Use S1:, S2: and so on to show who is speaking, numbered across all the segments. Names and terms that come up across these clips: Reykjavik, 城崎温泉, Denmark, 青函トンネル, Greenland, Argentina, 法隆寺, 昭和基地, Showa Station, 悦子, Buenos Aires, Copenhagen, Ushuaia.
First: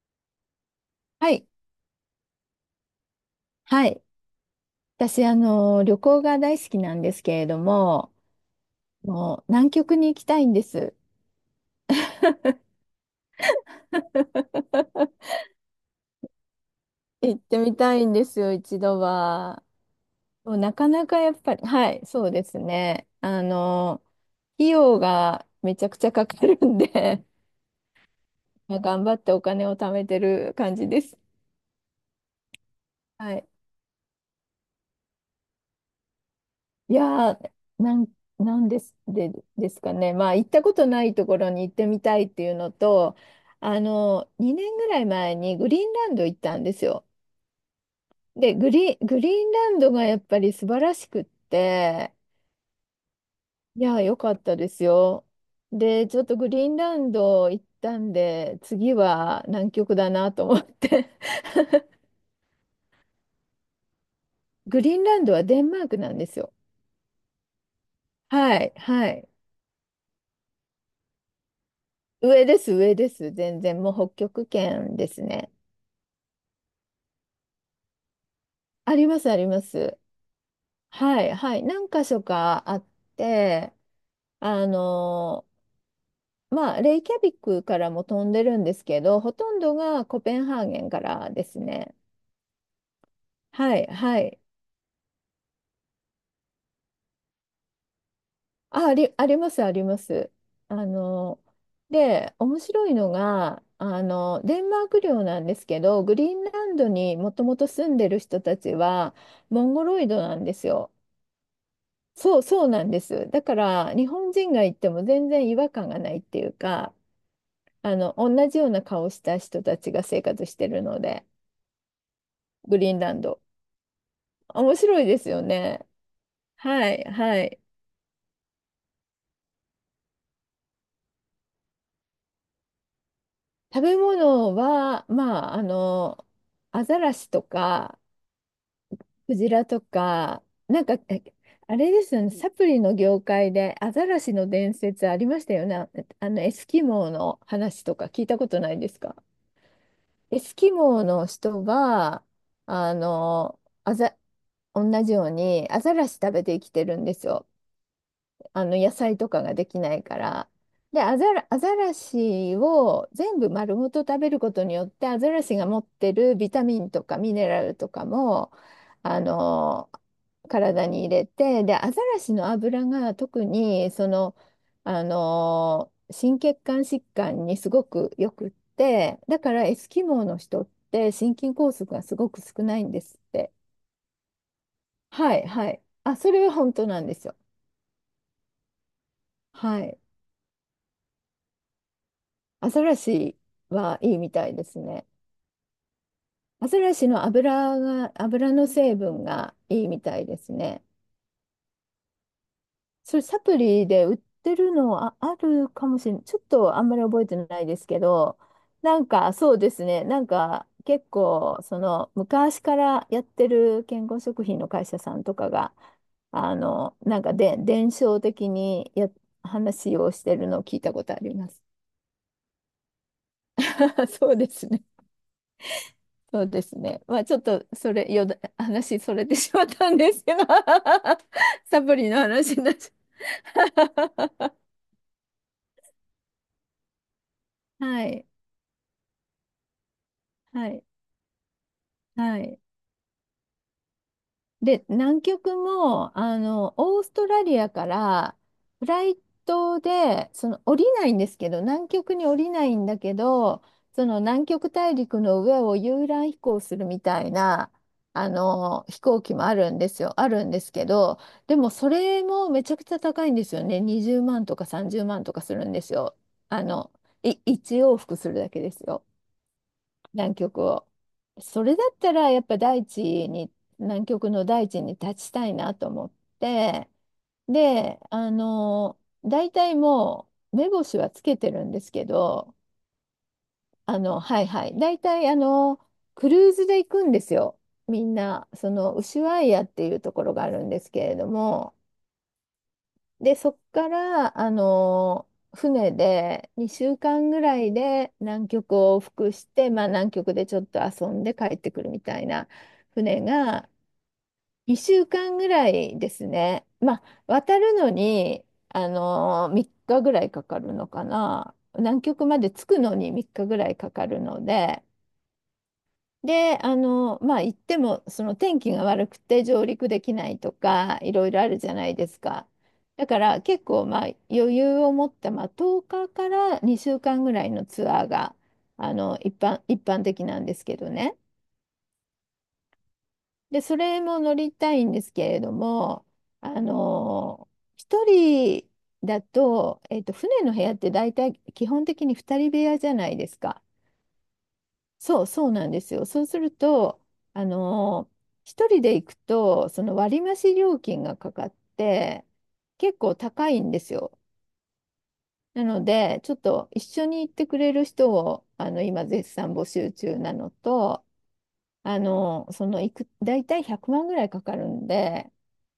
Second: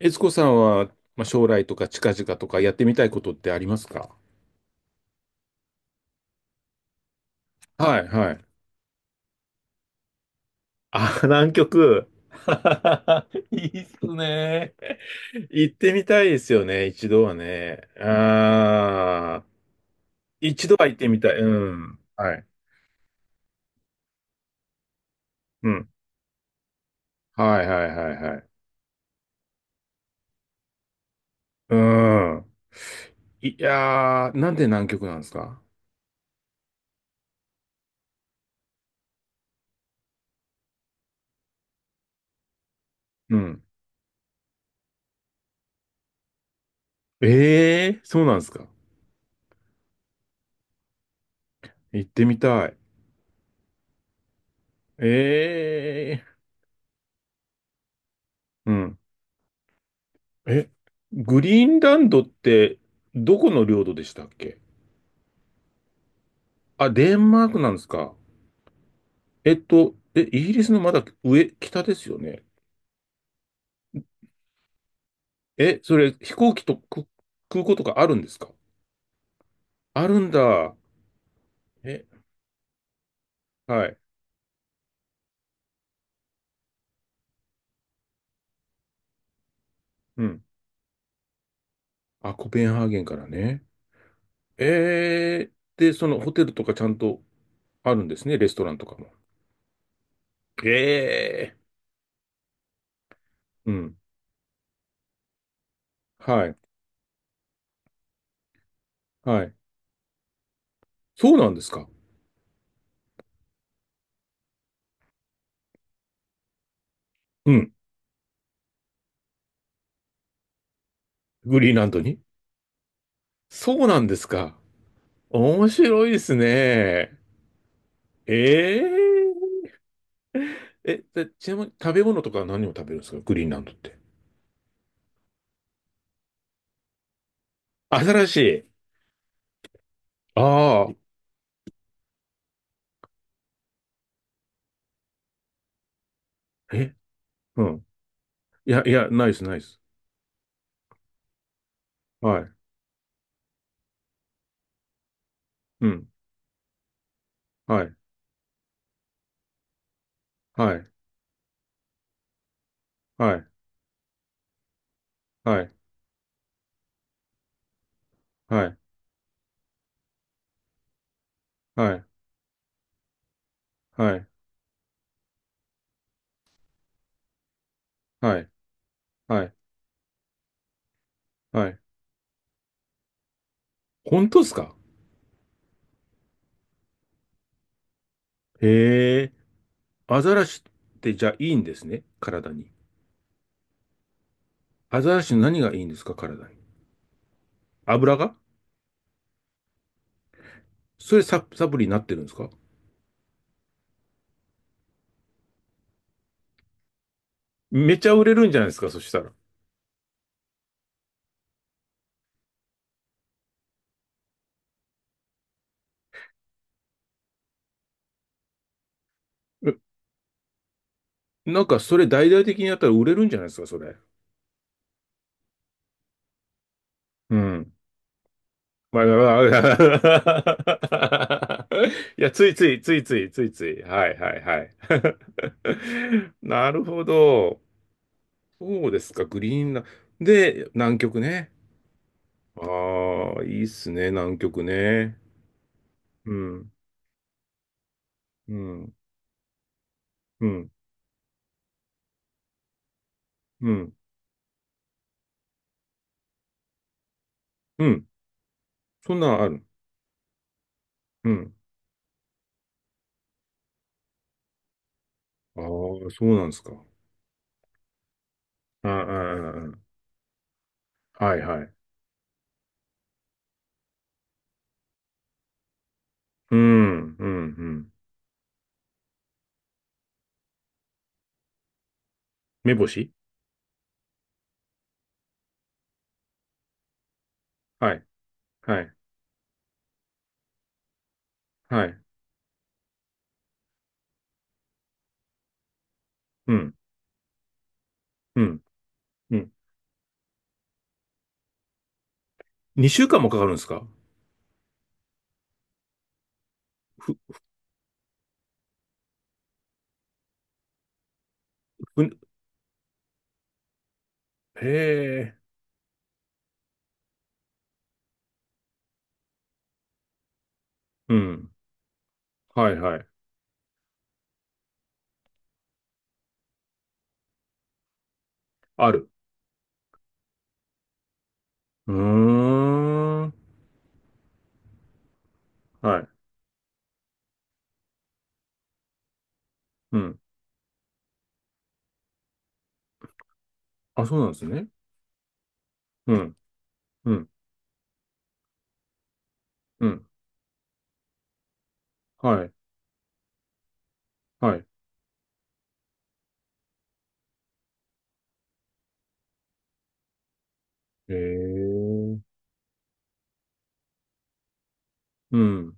S1: 悦子さんは、まあ、
S2: は
S1: 将
S2: い。
S1: 来とか近々とかやってみたいことってあります
S2: はい。
S1: か？
S2: 私、旅行が大好きなんですけれど
S1: はい、
S2: も、
S1: はい。
S2: もう南極に行きたいんです。
S1: あ、南極。いいっすね。行ってみたいですよね、一度は
S2: 行ってみ
S1: ね。
S2: たいんですよ、一度
S1: ああ、
S2: は。もう
S1: 一
S2: な
S1: 度は
S2: か
S1: 行っ
S2: な
S1: て
S2: か
S1: み
S2: や
S1: たい。
S2: っ
S1: う
S2: ぱり、は
S1: ん。
S2: い、そう
S1: は
S2: で
S1: い。
S2: すね。費用が
S1: う
S2: めち
S1: ん。
S2: ゃくちゃかかるんで
S1: はい、はい、はい、はい。
S2: まあ頑張ってお金を貯めてる感じです。
S1: うん。
S2: はい。
S1: いやー、なんで南極なんですか？
S2: いやー、なん、なんです、で、ですかね。まあ、行ったことないところに行ってみたいっていうのと、
S1: うん。
S2: 2年ぐらい前にグリーンランド行ったんですよ。
S1: ええー、そうなんです
S2: で、
S1: か？
S2: グリーンランドがやっぱり素晴らしくっ
S1: 行っ
S2: て、
S1: てみたい。
S2: いや、良かったですよ。で、ち
S1: え
S2: ょっと
S1: え
S2: グリーンランド行ったんで、
S1: ー。う
S2: 次
S1: ん。
S2: は南極だなと思っ
S1: え、
S2: て。
S1: グリーンランドってどこの領土でしたっけ？
S2: グリーンランドはデンマークなんですよ。
S1: あ、デンマークなんですか。
S2: はい、はい。
S1: イギリスのまだ上、北ですよね。
S2: 上です、上です。全然、もう北極圏ですね。
S1: それ飛行機とく空港とかあるんですか？
S2: あります、あります。
S1: あるんだ。
S2: はい、はい。何箇
S1: え、
S2: 所かあって、
S1: はい。
S2: あのまあ、レイキャビックからも飛んでるんですけど、ほとんどがコ
S1: う
S2: ペ
S1: ん。
S2: ンハーゲンからですね。
S1: あ、コペンハーゲンからね。
S2: はい、はい。
S1: で、そのホテルとかちゃんとあるんですね。レストランと
S2: あ、あ
S1: かも。
S2: り、あります、あります。あの、
S1: ええ。
S2: で、面白いのが、
S1: うん。
S2: デンマーク領なんですけど、グリーン
S1: はい。
S2: ランドにもともと住んでる人たちは、
S1: はい。
S2: モンゴロイドなんですよ。
S1: そうなんですか。
S2: そうなんです。だから、日本人が行っても全然違和感がないっていうか、
S1: うん。
S2: 同じような顔した人たちが生活してるので、
S1: グリーンランドに。
S2: グリーンランド。
S1: そうなんですか。
S2: 面白いですよ
S1: 面
S2: ね。
S1: 白いです
S2: はい、
S1: ね。
S2: はい。
S1: えええ、でちなみに食べ物とかは何を食べるんですかグリーンランドっ
S2: 食べ
S1: て。
S2: 物は、まあ、アザラシとか、
S1: 新しい。
S2: クジラとか、
S1: ああ、
S2: あれですよね、サプリの業界でアザラシの伝説ありましたよね。エスキ
S1: え、
S2: モーの
S1: う
S2: 話
S1: ん。
S2: とか聞いたこと
S1: い
S2: ない
S1: や、
S2: で
S1: い
S2: す
S1: や、
S2: か？
S1: ナイス、ナイス。
S2: エスキモーの人は、
S1: はい。
S2: あの、アザ、同じようにア
S1: う
S2: ザラ
S1: ん。
S2: シ食べて生きてるんですよ。
S1: はい。
S2: あの野菜とかができないから。
S1: はい。
S2: で、アザラシを
S1: は
S2: 全
S1: い。
S2: 部丸ごと食べることによって、アザラシ
S1: は
S2: が
S1: い。
S2: 持ってるビタミンとかミネラルとかも、
S1: はい。
S2: あの、体に入れて、で、ア
S1: は
S2: ザ
S1: い。
S2: ラシの油が特に、
S1: はい。
S2: 心血管疾患にすごくよ
S1: は
S2: く
S1: い。
S2: って、だ
S1: は
S2: か
S1: い。
S2: らエスキモーの人って心筋
S1: は
S2: 梗
S1: い。
S2: 塞がすごく少ないんですって。
S1: 本当ですか？
S2: はい、はい。あ、それは本当なんですよ。
S1: へえ。
S2: はい。
S1: アザラシってじゃあいいんですね体に。
S2: アザラシはいいみたいです
S1: ア
S2: ね。
S1: ザラシの何がいいんですか体に？
S2: アザラシの油
S1: 油
S2: が、
S1: が、
S2: 油の成分がいいみたいですね。
S1: それサプリになってるんですか？
S2: それサプリで売ってるのあるかもしれない。ちょっとあんまり覚えてないです
S1: めっ
S2: け
S1: ちゃ売れ
S2: ど、
S1: るんじゃないですか
S2: な
S1: そ
S2: ん
S1: したら？
S2: かそうですね。なんか結構その昔からやってる健康食品の会社さんとかが、なんかで伝承的に話をしてるのを聞いたことありま
S1: な
S2: す。
S1: んかそれ大々的にやったら売れるんじゃないですか、それ。
S2: そうですね。そうですね。まあち
S1: う
S2: ょっと
S1: ん。
S2: それ、よだ、話
S1: まあ、
S2: それて
S1: まあ
S2: しまったんですけど
S1: ま あ。
S2: サプリ の
S1: いや、つい
S2: 話に
S1: つ
S2: なっ
S1: い、
S2: ちゃ
S1: ついつい、ついつい。はいはいはい。なるほど。
S2: う はい。
S1: そうですか、グリーンラン
S2: は
S1: で、
S2: い。
S1: 南極ね。
S2: はい。
S1: ああ、いいっすね、南極
S2: で、
S1: ね。
S2: 南極も、
S1: うん、
S2: オーストラリアから
S1: う
S2: フ
S1: ん、
S2: ライトで、
S1: う
S2: その
S1: ん、
S2: 降りないんですけど、南極に降りないんだけど、
S1: うん、
S2: その南極大陸の上を遊覧飛行するみたいな、
S1: うん。
S2: 飛
S1: そん
S2: 行
S1: な
S2: 機
S1: ん
S2: も
S1: あ
S2: あ
S1: る。
S2: るんですよ。あるんですけど、
S1: うん。
S2: でもそれもめちゃくちゃ高いんですよね。20万とか30万とかす
S1: あ
S2: るんです
S1: あ、
S2: よ。
S1: そうなんです
S2: あ
S1: か。
S2: の、1往復するだけです
S1: ああ、
S2: よ。
S1: あああ
S2: 南極を。
S1: あ、はいは
S2: そ
S1: い。
S2: れだったらやっぱ大地に、南極の大地に立ちたいなと思っ
S1: う
S2: て、
S1: ん、うん、うん。
S2: で、大体もう目星はつけてるんですけど、
S1: 目星。
S2: はいはい、大体クルーズで行くんですよ。
S1: は
S2: み
S1: い。
S2: んな、そ
S1: は
S2: の、
S1: い
S2: ウシュアイアっていうところがあるんですけれども、
S1: はい。
S2: で、そっから、船で
S1: うん。
S2: 2週間ぐらいで
S1: う
S2: 南
S1: ん。
S2: 極を往復
S1: う
S2: し
S1: ん。
S2: て、まあ、南極でちょっと遊んで帰ってくるみたいな、
S1: 2週
S2: 船
S1: 間もかかるんです
S2: が
S1: か？
S2: 2週間ぐらいですね。ま
S1: ふ、
S2: あ、渡るのに、あの3日ぐらいかかるのかな。南
S1: ふ、
S2: 極まで着くのに3日ぐらいかかるの
S1: へ
S2: で、
S1: え。
S2: で、あの、まあ、行っても、その天気が悪くて上陸できないとか、い
S1: う
S2: ろいろあ
S1: ん。
S2: るじゃないですか。
S1: はい、は
S2: だ
S1: い。
S2: から結構、まあ、余裕を持った、まあ、10日かから2週間ぐらいのツアーが、
S1: ある。
S2: 一般的なんですけどね。
S1: うーん。
S2: で、それも乗りたいんですけれど
S1: はい。
S2: も、あの、一人だと、
S1: う
S2: えっと、
S1: ん。
S2: 船の部屋って大体基本的に二人部屋じゃないですか。
S1: あ、そうなんですね。
S2: そうなんですよ。
S1: う
S2: そう
S1: ん。
S2: すると、
S1: うん。
S2: あのー一人で行くと、そ
S1: う
S2: の
S1: ん。
S2: 割増料金がかかって、
S1: はい。
S2: 結構高いんですよ。
S1: はい。
S2: なので、ちょっと一緒に行ってくれる人を、今絶賛募集中なのと、
S1: へ
S2: あ
S1: え。
S2: のーその行く、大体100万ぐらいかかるんで、
S1: うん。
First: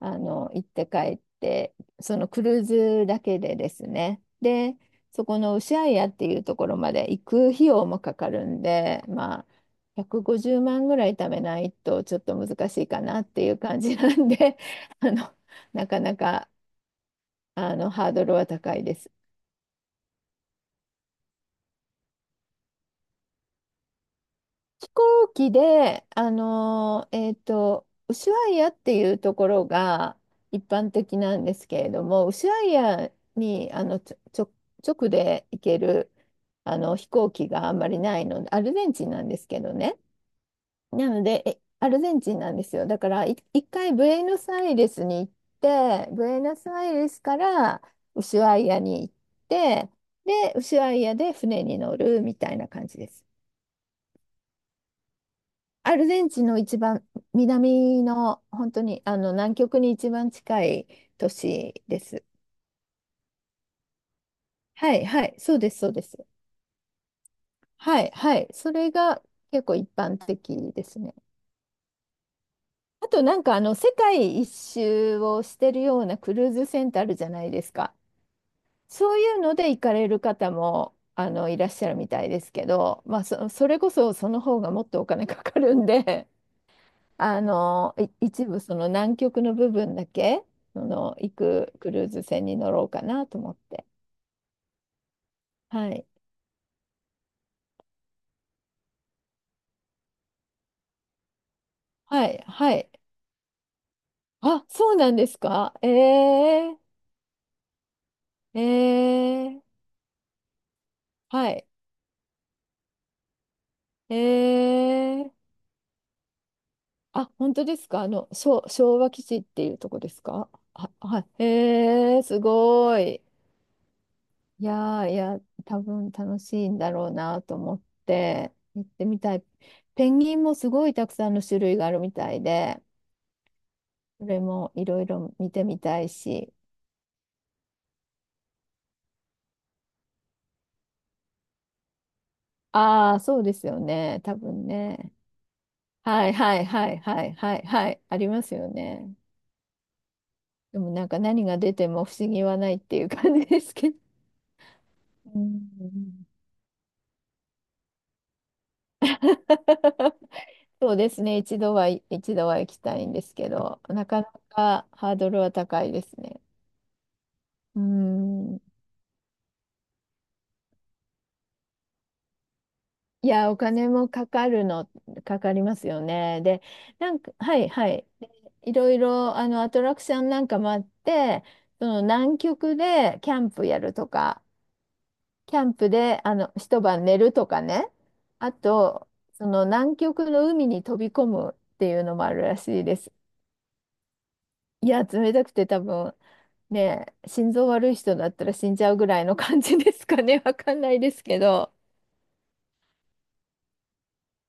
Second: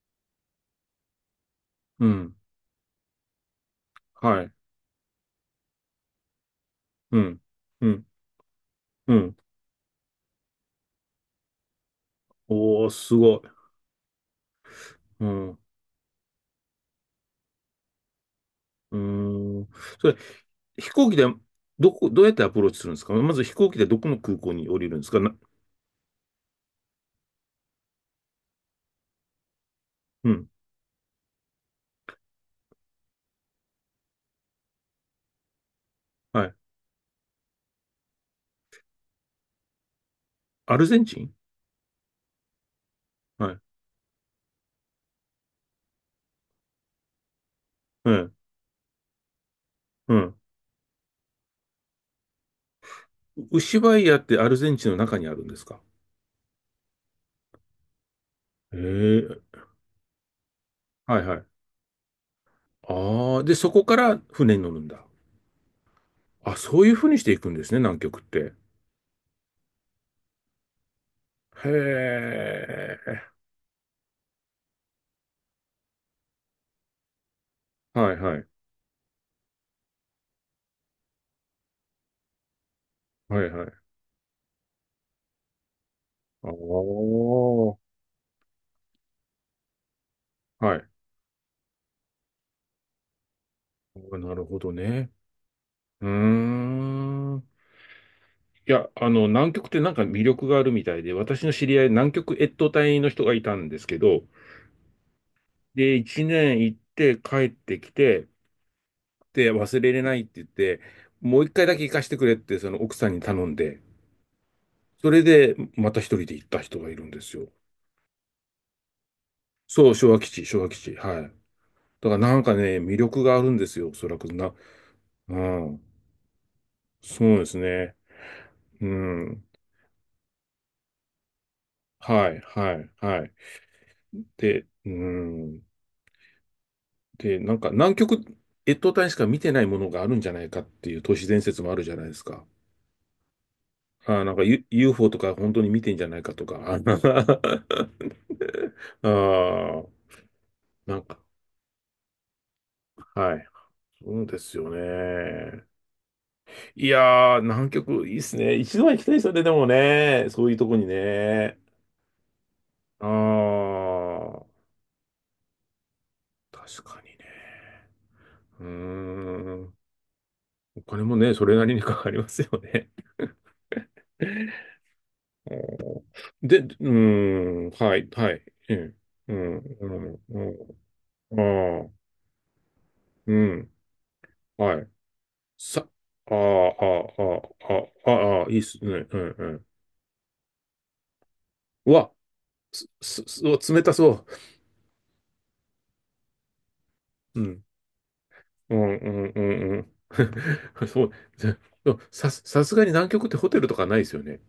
S2: 行って帰って、
S1: う
S2: その
S1: ん。
S2: クルーズだけでですね。
S1: はい。
S2: で、そこのウシャイアっていうところまで
S1: う
S2: 行く
S1: ん。
S2: 費用
S1: う
S2: も
S1: ん。
S2: かかるんで、
S1: うん。
S2: まあ、150万ぐらい貯めないとちょっと難し
S1: お
S2: い
S1: ー、
S2: か
S1: す
S2: なっ
S1: ごい。
S2: ていう感じなんで、あ
S1: う
S2: の、
S1: ん。う
S2: なかなか、あの、ハードルは高いで
S1: ー
S2: す。
S1: ん。それ、飛行機で、どうやってアプローチするんですか、まず飛行機でどこの空港に降り
S2: 飛
S1: るんですか、
S2: 行
S1: な、
S2: 機で、ウシュアイアっていうところが
S1: うん。
S2: 一般的なんですけれども、ウシュアイアにあのちょ、ちょ、直で行ける
S1: はい。
S2: あの飛行機があんまりないので、アルゼンチンなんですけどね。
S1: アルゼン
S2: な
S1: チ
S2: の
S1: ン。
S2: で、アルゼンチンなんですよ。だから、
S1: はい。
S2: 一回ブエノスアイレスに行って、ブエノスアイレスから
S1: う
S2: ウ
S1: ん。
S2: シュアイアに行って、
S1: うん。
S2: で、ウシュアイアで船に乗るみたいな感じです。
S1: ウシバイアってアルゼンチンの中にあるんですか？
S2: アルゼンチンの一番南の本当にあ
S1: え
S2: の
S1: え、
S2: 南極に一番近い
S1: はい
S2: 都
S1: はい。
S2: 市です。
S1: ああ、で、そこから船に乗るん
S2: は
S1: だ。
S2: いはい、そうです、そうです。
S1: あ、そういうふうにしていくんですね、南
S2: はい
S1: 極っ
S2: はい、
S1: て。
S2: それが結構一般的ですね。
S1: へ
S2: あと
S1: え。
S2: なんかあの世界一周をしてるようなクルーズ船ってあるじゃないですか。
S1: はいはい。
S2: そういうので行かれる方もあのいらっしゃるみたいですけど、まあ、
S1: はいは
S2: それ
S1: い。
S2: こそその方がもっとお金かかるんで、
S1: ああ、は
S2: 一部その南極の部分だけ、そ
S1: い。
S2: の行くクルーズ船に乗ろうかなと思って。
S1: あ、なるほどね。
S2: は
S1: う
S2: い。
S1: ーん。いや、南極ってなんか魅力があるみたいで、私の知り合い、南
S2: は
S1: 極
S2: い。
S1: 越冬
S2: はい。
S1: 隊の人がいたんですけど、
S2: あ、そうなんですか？え
S1: で、1年行っ
S2: え。
S1: て帰ってきて、
S2: え
S1: て
S2: え。
S1: 忘れれないって言って、もう一
S2: は
S1: 回
S2: い。
S1: だけ行かしてくれって、その奥さんに頼んで、
S2: え
S1: それ
S2: え。
S1: でまた一人で行った人がいるんで
S2: あ、
S1: すよ。
S2: 本当ですか？昭和基地っていうと
S1: そう、
S2: こで
S1: 昭和
S2: す
S1: 基地、
S2: か？
S1: 昭和基
S2: あ、
S1: 地。は
S2: は
S1: い。だか
S2: い。え
S1: ら
S2: え、
S1: な
S2: す
S1: んかね、魅
S2: ご
S1: 力
S2: い。
S1: があるんですよ、おそらくな。
S2: いやー、い
S1: う
S2: や、
S1: ん。
S2: 多分楽しいんだろう
S1: そう
S2: な
S1: で
S2: と
S1: す
S2: 思っ
S1: ね。
S2: て、行っ
S1: う
S2: てみたい。
S1: ん。
S2: ペンギンもすごいたくさんの種類があるみ
S1: は
S2: た
S1: い、
S2: い
S1: は
S2: で、
S1: い、はい。
S2: それ
S1: で、
S2: もい
S1: う
S2: ろいろ見
S1: ん。
S2: てみたいし。
S1: で、なんか南極越冬隊しか見てないものがあるんじゃないかっていう都市伝説もあるじゃないですか。
S2: ああ、そうですよ
S1: あ
S2: ね。
S1: ーな
S2: 多
S1: んか、
S2: 分
S1: UFO
S2: ね。
S1: とか本当に見てんじゃない
S2: はい
S1: かとか。
S2: はい
S1: あ
S2: はいはいはい
S1: ー
S2: はい。ありますよ ね。
S1: あー、
S2: でも
S1: なん
S2: なん
S1: か、
S2: か何が出ても不思議はないっていう
S1: は
S2: 感じ
S1: い。
S2: ですけど。
S1: そうですよ
S2: う
S1: ね。
S2: ん。
S1: いやー、南極いいっすね。一度は行きたいですよね、でもね。そ ういうとこに
S2: そうですね。
S1: ね。
S2: 一度は、一度は行きた
S1: あ
S2: いんですけど、なかな
S1: ー、
S2: かハードルは高いですね。
S1: 確かにね。
S2: うん。
S1: うーん。お金もね、それなりにかかりますよね。
S2: いや、お金もかかるの、か
S1: お
S2: かりますよ
S1: ー、
S2: ね。
S1: で、
S2: で、
S1: うー
S2: なんか、はい
S1: ん、
S2: は
S1: は
S2: い。
S1: い、
S2: で、
S1: はい。
S2: い
S1: う
S2: ろ
S1: ん、
S2: い
S1: う
S2: ろ、アトラクシ
S1: ん、
S2: ョン
S1: う
S2: なん
S1: ん、
S2: かもあっ
S1: う
S2: て、
S1: ん、
S2: そ
S1: あー、
S2: の南極でキ
S1: う
S2: ャンプ
S1: ん、
S2: やるとか、
S1: はい。
S2: キャン
S1: さ、
S2: プで、
S1: あー、あ
S2: 一晩寝る
S1: ー、
S2: とか
S1: あ
S2: ね。
S1: ー、あー、あー、あ、
S2: あ
S1: いいっすね。
S2: と、
S1: うん、う
S2: その
S1: ん。
S2: 南極の海に飛び込むって
S1: う
S2: いう
S1: わ、
S2: のもあるらしい
S1: す、
S2: です。
S1: す、す、うわ冷たそ
S2: いや、冷たくて多分、ね、
S1: う。う
S2: 心
S1: ん。
S2: 臓悪い人だったら死
S1: う
S2: んじゃ
S1: ん
S2: うぐ
S1: う
S2: らい
S1: ん
S2: の
S1: う
S2: 感
S1: ん
S2: じですか
S1: う
S2: ね。わかん
S1: ん。
S2: ない
S1: そう、
S2: ですけ
S1: ぜ
S2: ど、
S1: さすがに南極ってホテルとかないですよね。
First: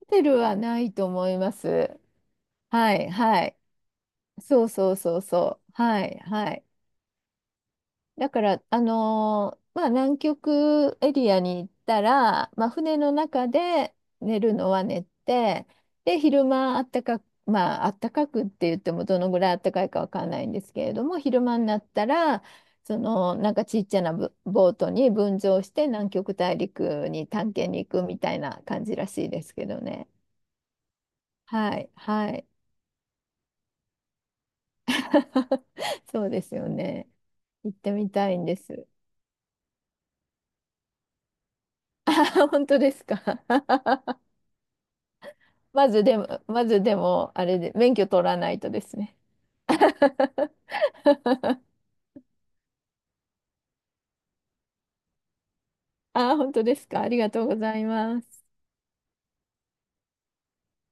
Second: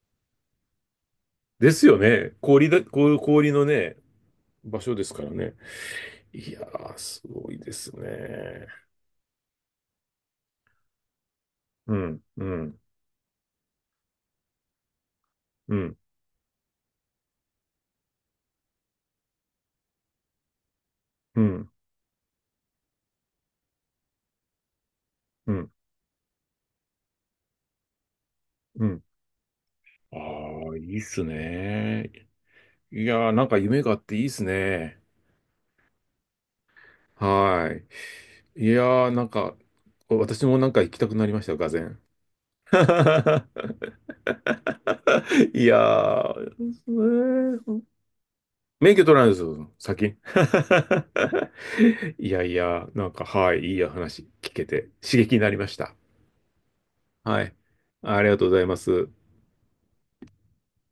S2: ホテルはないと思いま
S1: ですよ
S2: す。
S1: ね。氷だ、
S2: はい
S1: こ
S2: は
S1: 氷
S2: い。
S1: のね、
S2: そう
S1: 場
S2: そ
S1: 所
S2: う
S1: です
S2: そう
S1: からね。
S2: そう。はいは
S1: いや
S2: い。
S1: ー、すごいです
S2: だから、
S1: ね。
S2: まあ、南極エリアに行っ
S1: う
S2: た
S1: ん、う
S2: ら、まあ、
S1: ん、
S2: 船の中で寝るのは寝て、
S1: うん、
S2: で、昼間あったかく、まあ、あったかくって言ってもどのぐらいあったかいかわかんないんですけれども、
S1: う
S2: 昼間に
S1: ん、
S2: なったら、なんかちっちゃなボートに分
S1: う
S2: 乗
S1: ん、
S2: して南極大陸に探検に行くみたいな
S1: う
S2: 感じ
S1: ん。
S2: らしいですけどね。
S1: ああ、いいっす
S2: はい
S1: ね。
S2: はい。
S1: いやー、なんか夢があっていいっすね。
S2: そうですよね。
S1: は
S2: 行ってみたいんで
S1: い。いや
S2: す。
S1: ー、なんか、私もなんか行きたくなりました、がぜん。
S2: あ、本当です か？
S1: いやー、
S2: まずでも、あれで、
S1: ー
S2: 免許取らないとで
S1: 免
S2: す
S1: 許取
S2: ね。
S1: らないですよ、先。いやいや、なんか、はい、いい話聞けて、刺激になりました。
S2: あ、本当ですか？ありが
S1: は
S2: とう
S1: い。
S2: ございま
S1: ありが
S2: す。
S1: とうございます。